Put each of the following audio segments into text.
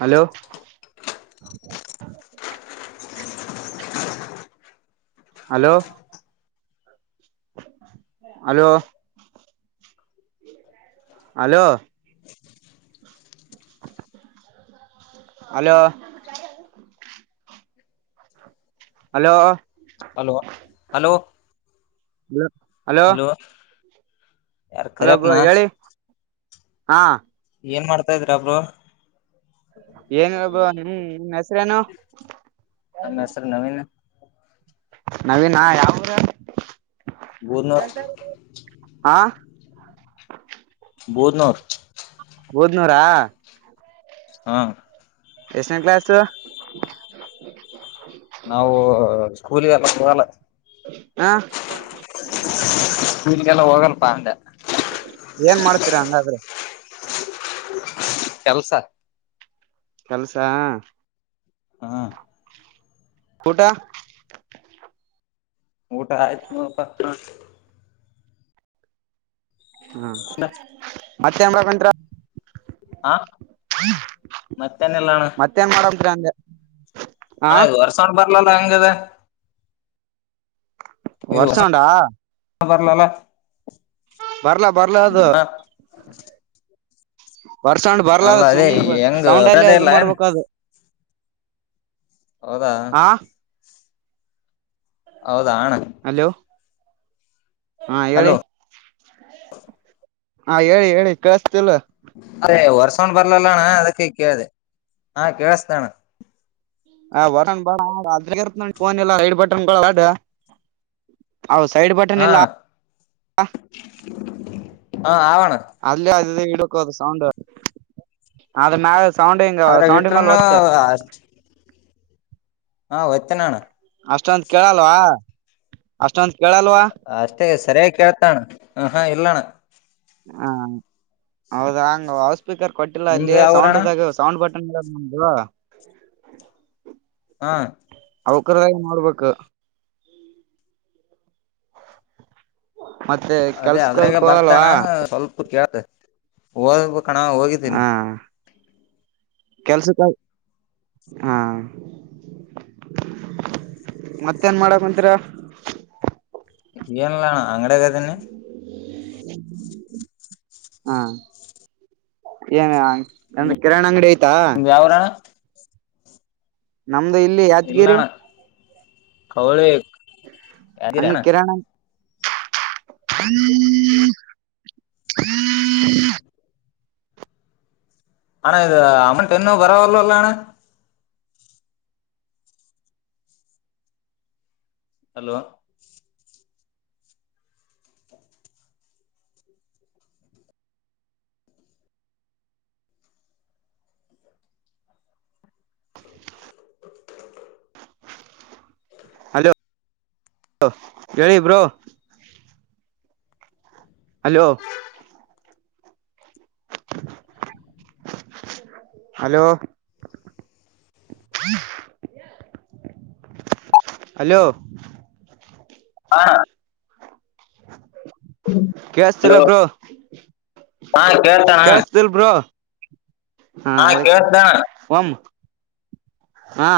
Hello hello hello hello hello hello hello hello ಇಲ್ಲ hello ಯಾರ hello bro ಕರಿಪ್ನ ಹೇಳಿ ಹಾ ಏನ್ ಮಾಡ್ತಾ ಇದ್ರಬ್ರು [inaudible] ಏನ್ಬೋ ನಿ ನಿ ಹೆಸ್ರೇನು [inaudible] ನಮ್ಮ ಹೆಸರು ನವೀನ್ ನವೀನಾ ಯಾವ ಬೂದ್ನೂರ್ ಹ [inaudible] ಬುದ್ನೂರ್ [inaudible] ಬೂದ್ ನೂರಾ [inaudible] ಹಾ [inaudible] ಎಷ್ಟನೆ ಕ್ಲಾಸ್ [inaudible] ನಾವು ಸ್ಕೂಲ್ಗೆ ಎಲ್ಲ ಹೋಗಲ್ಲ. ಹಾ. ಸ್ಕೂಲ್ಗೆಲ್ಲ ಹೋಗಲ್ಪಾ ಅಂದೆ. ಏನ್ ಮಾಡ್ತೀರಾ ಹಂಗಾದ್ರೆ. ಕೆಲ್ಸ. ಕೆಲ್ಸ. ಹಾ. ಊಟ. ಊಟ ಆಯ್ತ್ ನೋಡ್ಪ ಹೂ. ಹ್ಮ ಮತ್ತೆ ಏನ್ರ [inaudible] ಹಾ ಮತ್ತೇನಿಲ್ಲ ಮತ್ತೇನ್ ಮಾಡೋಮ ರಿ ಅಂದೆ. ಹಾ ಅದು ವರ್ಷಾನ ಬರಲಲ್ಲ ಹೆಂಗ ಇದ. ವರ್ಷ ಉಂಡಾ [unintelligible] ಬರ್ಲಲ್ಲ [unintelligible] ಬರ್ಲಾ ಬರ್ಲಾ ಅದು [unintelligible] ಬರ್ಸೌಂಡ್ ಅಲ್ಲ ಬರ್ಲದು ಅದೇ ಸುಂಗ್ ಹೆಂಗ ಸೌಂಡ್ಲ್ಲೇ ಬರದೇ ಅದು ಇಲ್ಲ ಏನ್ ಮಾಡ್ಬೇಕ ಅದು [inaudible] ಹೌದಾ. ಹಾ ಹೌದಾ ಅಣ್ಣ. ಹಲೋ ಹಾ ಹೇಳಿ ಹಲೋ ಹಾ ಹೇಳಿ ಹೇಳಿ ಕಳ್ಸ್ತಿಲ್ಲ. ಅದೇ ವರ್ಸೊಂಡ್ ಬರ್ಲಲ್ಲಣ್ಣ ಅದಕ್ಕೆ ಕೇಳ್ದ ಹಾ ಕೇಳಸ್ತಣ. ಆ ಬಟನ್ ಬ [inaudible] ಅ ನೋ ಫೋನ್ ಎಲ್ಲ ಸೈಡ್ ಬಟನ್ ಅಡ. [inaudible] ಅವ ಸೈಡ್ ಬಟನ್ ಹಾ ಇಲ್ಲ [inaudible] ಹಾ ಅವ. ಅಲ್ಲಿ ಅ ಇಡಕ್ ಅದು ಸೌಂಡ್ ಅದರ ಮ್ಯಾಲ. ಸಾವಂಡ ಹಿಂಗ ಅದ್ರಾಗ ಸೌಂಡಿ ಮ್ಯಾಲ ಇಟ್ರನು ಒತ್ತ. ಅಷ್ಟ ಹಾ ಒತ್ತನ ಅಣ್ಣ. ಅಷ್ಟೊಂದ ಕೇಳಲ್ವಾ ಅಷ್ಟೊಂದ ಕೇಳಲ್ವಾ. ಅಷ್ಟೇ ಸರಿಯಾಗಿ ಕೇಳ್ತಣ್ಣ ಹ ಹಾ ಇಲ್ಲಣ್ಣ. ಹಾ ಹೌದಾ ಹಂಗ ಹೌಸ್ ಸ್ಪೀಕರ್ ಕೊಟ್ಟಿಲ್ಲ ನಿಮ್ದ ಅಲ್ಲಿ ಯಾವಊರಣ ಸೌಂಡ್ದಾಗ ಸೌಂಡ್ ಬಟನ್. [unintelligible] ಹಾ ಅವಕರದಾಗಿ ನೋಡ್ಬೇಕು. ಮತ್ತೆ ಅದೇ ಕೆಲ್ಸಕ್ ಅದ್ರಾಗ ಅದಕ್ ಬರ್ತಾನ ಹೋಗಲ್ವಾ ಸ್ವಲ್ಪ ಕೇಳ್ದೆ. ಹೋಗಬೇಕ ಅಣ್ಣ ಹೋಗಿದ್ದೀನಿ. ಕೆಲ್ಸಕ್ಕೆ ಹಾ. ಮತ್ತೇನ್ ಮಾಡಕ್ಕುಂತಿರ. ಏನಿಲ್ಲ ಅಣ್ಣ ಅಂಗಡಿಯಾಗ ಅದೇನಿ. [unintelligible] ಹಾ ಏನು ಕಿರಣ್ ಅಂಗಡಿ ಆಯ್ತಿ. ನಿಮ್ದ ಯಾವೂರನ್ನ. ನಮ್ದು ಇಲ್ಲಿ ಯಾದಗಿರಿ. ಕವಳೆ. ಹಂಗ ಕಿರಾಣಿ [unintelligible] ಅಣ್ಣ ಇದು ಅಮೌಂಟ್ ಇನ್ನೂ ಬರವಲ್ಲು ಅಲಾ. ಹಲೋ. ಹಲೋ ಹೇಳಿ ಬ್ರೋ. ಹಲೋ. [unintelligible] ಹಲೋ. ಹಲೋ. ಹಾ. ಹಲೋ ಕಳ್ಸ್ತಿಲ್ಲ ಬ್ರೋ ಹಾ ಕೇಳ್ತಣ ಕೇಳಸ್ತಿಲ್ ಬ್ರೋ. ಹಾ ಅದಕ್ಕೆ ಒಮ ಹಾ.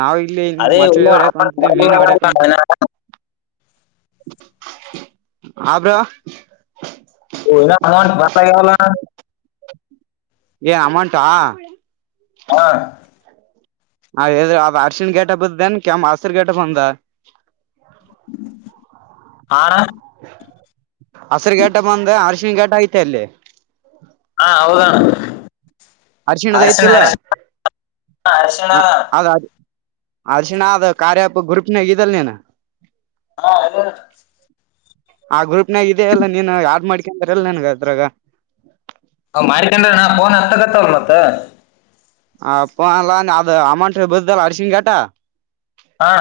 ನಾವವು ಇಲ್ಲಿನ್ ಅದೇ ಮಚ್ಚಳ ಓಡ್ಯಕ್ ಹೊಂತಿದೀವಿ ಮೀನ್ ಹೊಓಡಕ್ ಹೊಂತವಿ. ಹಬ್ರ. ನ ಅೌಟ್ ಬತ್ತಾಗಲ್ಲ. ಏ ಅಮೌಂಟಾ. ಅಣ್ಣ ಹಾ ಹ ಅದ್ ಅರ್ಶಿನ್ ಗೇಟ ಬದಏನ್ ಕೆಮ್ಮ ಹಸಿರು ಗೇಟ ಬಂದ. ಹ. ಹಸರು ಗೇಟ ಬಂದ ಅರ್ಶಿಿನಿ ಗೇಟ ಐತೆ ಅಲ್ಲಿ. ಹಾ ಹೌದ ಅಣ್ಣ. ಅರಿಶಿಣದ ಐತಿ ಇಲ್ಲೋ. ಹಾ ಅರ್ಶಿಣ ಹ ಅದ ಅ ಅರಿಶಿನ ಅದ ಕಾರ್ಯ ಆಪ್ ಗ್ರೂಪ್ನ್ಯಾಗ್ ಅದಿ ಇಲ್ಲೋ ನೀನ. ಹಾ ಅದು ಆ ಗ್ರೂಪ್ನಾಗ ಇದದೆ ಎಲ್ಲ ನೀನು ಯ್ದ ಮಾಡ್ಕಂದ ಎಲ್ಲ ನನ್ಗ ಅದ್ರಾಗ. ಹ ಮಾಡಿಕನ್ನಾ ಫೋನ್ ಹತ್ತಗತ್ತವಲ್ ಮತ್ತ. ಅಪ್ಪಲ್ಲಾ ಅದು ಅಮಂ ಬಸಲ್ಲ ಅರಿಶಿನ್ ಕಟಾ. ಹಾ.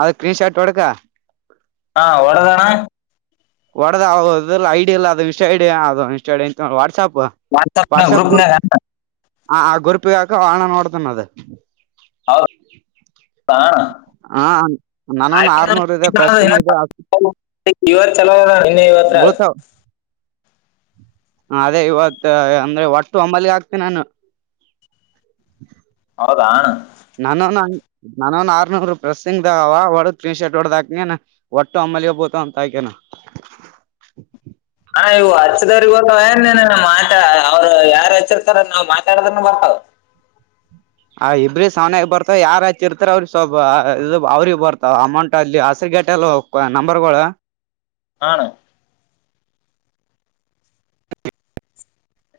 ಅದ ಕ್ರೀನ್ ಶರ್ಟ್ ಒಡುಕ. ಹಾ ಳ್ಳದಣ. ಒಡದದ ಐಡಿಿಯ ಇಲ್ಲ ಅದು ಇಸ್ ಐಡಾ ಅದು ಇ ವಾಟ್ಸ್ಆಪ್. ವಾಟ್ಸಪ್ ನ ಗ್ರೂಪ್ ನ. ಆ ಆ ಗೊರ್ಪಗಕ ಆಳನ್ನು ನೋಡ್ತನದು. ತಾಣ. ಹ ನಾನವನ್ ಆರ್ನೂರ್ ಇದೆ ಪಸ್ಸಿಂಗ್ ಇದೆ. ಇವರ್ ಚಲವ ಇನ್ನ ಯವತ್ರ. ಬೀಳ್ತಾವ್ ಅದೇ ಇವತ್ತು ಅಂದ್ರೆ ಒಟ್ಟು ಅಂಬಲ್ಿಗೆ ಆಕ್ತೇ ನಾನು. [inaudible] ಹೌದಾ. ನಾನೊನ್ ನಾನನ್ ಆರ್ನೂರು ಪ್ರೆಸ್ ಸಿಂಗದ ಒಡ ಟೀನ್ ಶರ್ಟ್ ಹೊಡ್ದಾಕ ಒಟ್ಟ. ಮಿಯ ಬತ ಅಂತ ಆಯ್ಕನಾ. [inaudible] ಹಾ ಇವು ಹಚ್ಚದವ್ರಿಗೆ ಗತ್ತ ಏನ್ನ ಮಾತಾ ಅವ್ರು ಯಾರು ಹಚ್ಚಿರ್ತಾರ ನಾವ್ ಮಾತಾಡದನ್ನ ಬರ್ತವ. [inaudible] ಆ ಇಬ್ರಿ ಸಾವನ್ಯಾಗ ಬರ್ತಾವ ಯಾರ ಹಚ್ಚಿರ್ತಾರ ಅವ್ರಿಗೆ ಸ್ವಲ್ ಅವ್ರಿಗೆ ಬರ್ತಾವ ಅಮೌಂಟ್ ಅಲ್ಲಿ ಹಸ ಗಟ್ಟ. ನಂಬರ್ಗಳು. ಹಣ.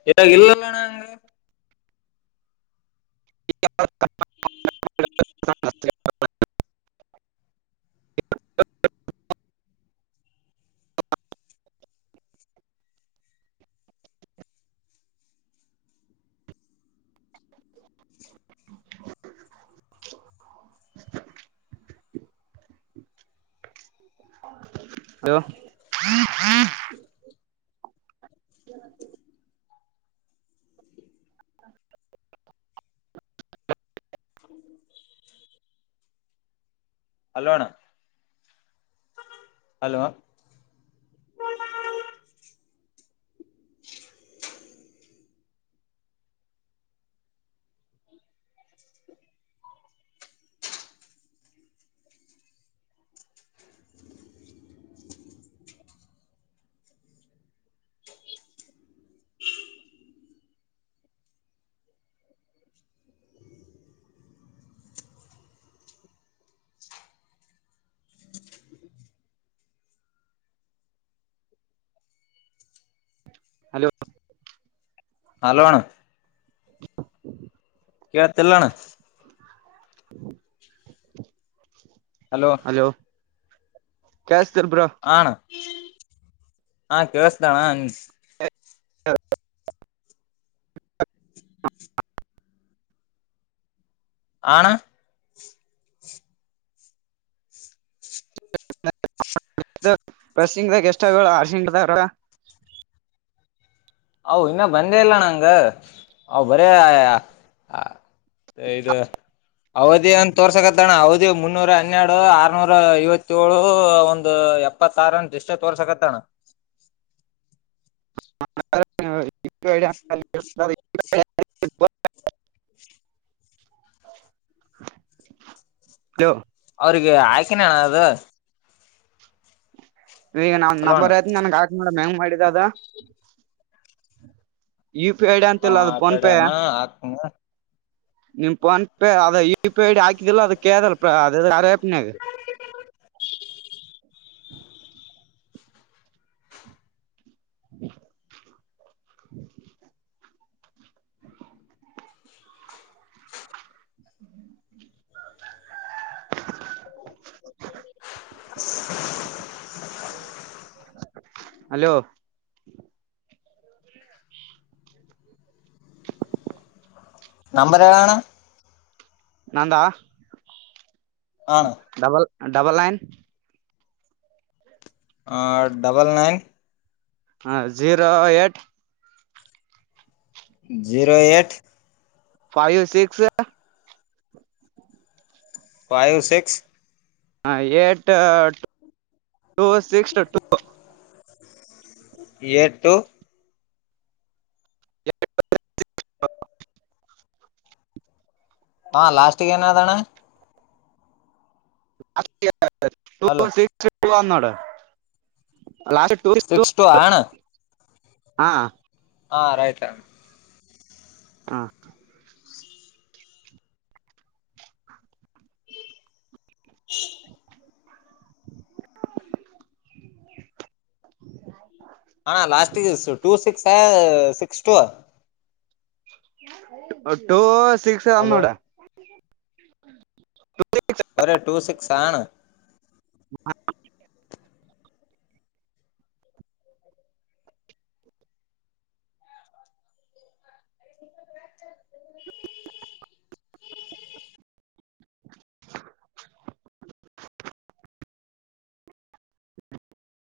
ಇಗಲ್ಲಲ್ಲಣಂಗ. ಇ. ಹೋ. ಅಲ್ಲೋಣ. ಹಲೋ. [unintelligible] ಹಲೋ. ಹಲೋ ಅಣ್ಣ [unintelligible] ಕಳ್ತಲ್ಲಣ. ಹಲೋ. ಕ ಸ್ತರ್ಬ್ರಾ. ಅಣ್ಣ ಹಾ ಕಸ್ದಾನಾನ್. ಆಣ. [unintelligible] ಪ್ರಸಿಂಗದ ಗೆಷ್ಟಗಳು ಹಸಿಂಗದಾರ. ಅ ಇನ್ನ ಬಂದೇ ಇಲ್ಲ ನಂಗ ಅವ್ ಬರ. ಇದು. ಅವದಿ ಒಂದ ತೋರ್ಸಕತ್ತಣ್ಣ ಅವದಿ ಮುನ್ನೂರ ಹನ್ನೆರಡು ಆರ್ನೂರ ಐವತ್ತಏಳು ಒಂದು. ಎಪ್ಪತ್ತಾರ ಅಂತ ಇಷ್ಟೆ ತೋರ್ಸಕತ್ತಣ. [unintelligible] ನ. [unintelligible] ಹಲೋ. ಅವ್ರಿಗೆ ಆಯ್ಕನಣ ಅದು. ಈಗ ನಾವ ಹಲೋ ಅಣ್ಣ ನಬರ್ ಆಯತ್ ನನ್ಗೆ ಹಾಕ್ ನೋಡ ಹೆಂಗ್ ಮಾಡಿದ ಅದ. ಯು ಪಿ ಐ ಐಡ ಆ ಅಂತಲ್ಲ ಅದು ಫೋನ್ ತಡಿ ಪೇ. ಅಣ್ಣ ಹಾಕ್ತೀನಿ ನಿಮ್ ಫೋನ್ಪೇ ಅದ ಯುಪಿ ಐ ಹಾಕಿದಿಲ್ಲ ಅದ ಕೇಳದಲ್ಲ ಅ ಅರ್ಯಾಪನಾಗ. [unintelligible] [unintelligible] [unintelligible] ಹಲೋ. ನಂಬರ್ ಳಾನ. ನಂದಾ. ಹಾ ಡಬಲ್ ಡಬಲ್ ನೈನ್. ಆ ಡಬಲ್ ನೈನ್. ಹ zero eight. Zero eight. Five six. Five six. ಹ eight two six two. Eight. ಹಾ ಲಾಸ್ಟ್ಗ ಏನಾದಣ್ಣ. ಟ ಹಲೋ ಸಿಕ್ಸ್ ಅನ್ನೋಡ. ಸಿಕ್ಸ್ ಟು ಹಣ. ಹಾ. ಹಾ ರೈ್ತಾಮ. ಹಾ. ಹ್ಮ. ಹಾ last two six six two. Two six ಅ್ ಅಲೋ ನೋಡ. [unintelligible] ಒರ ಟೂ ಸಿಕ್ಸ್ಾನ. ಮ. [unintelligible]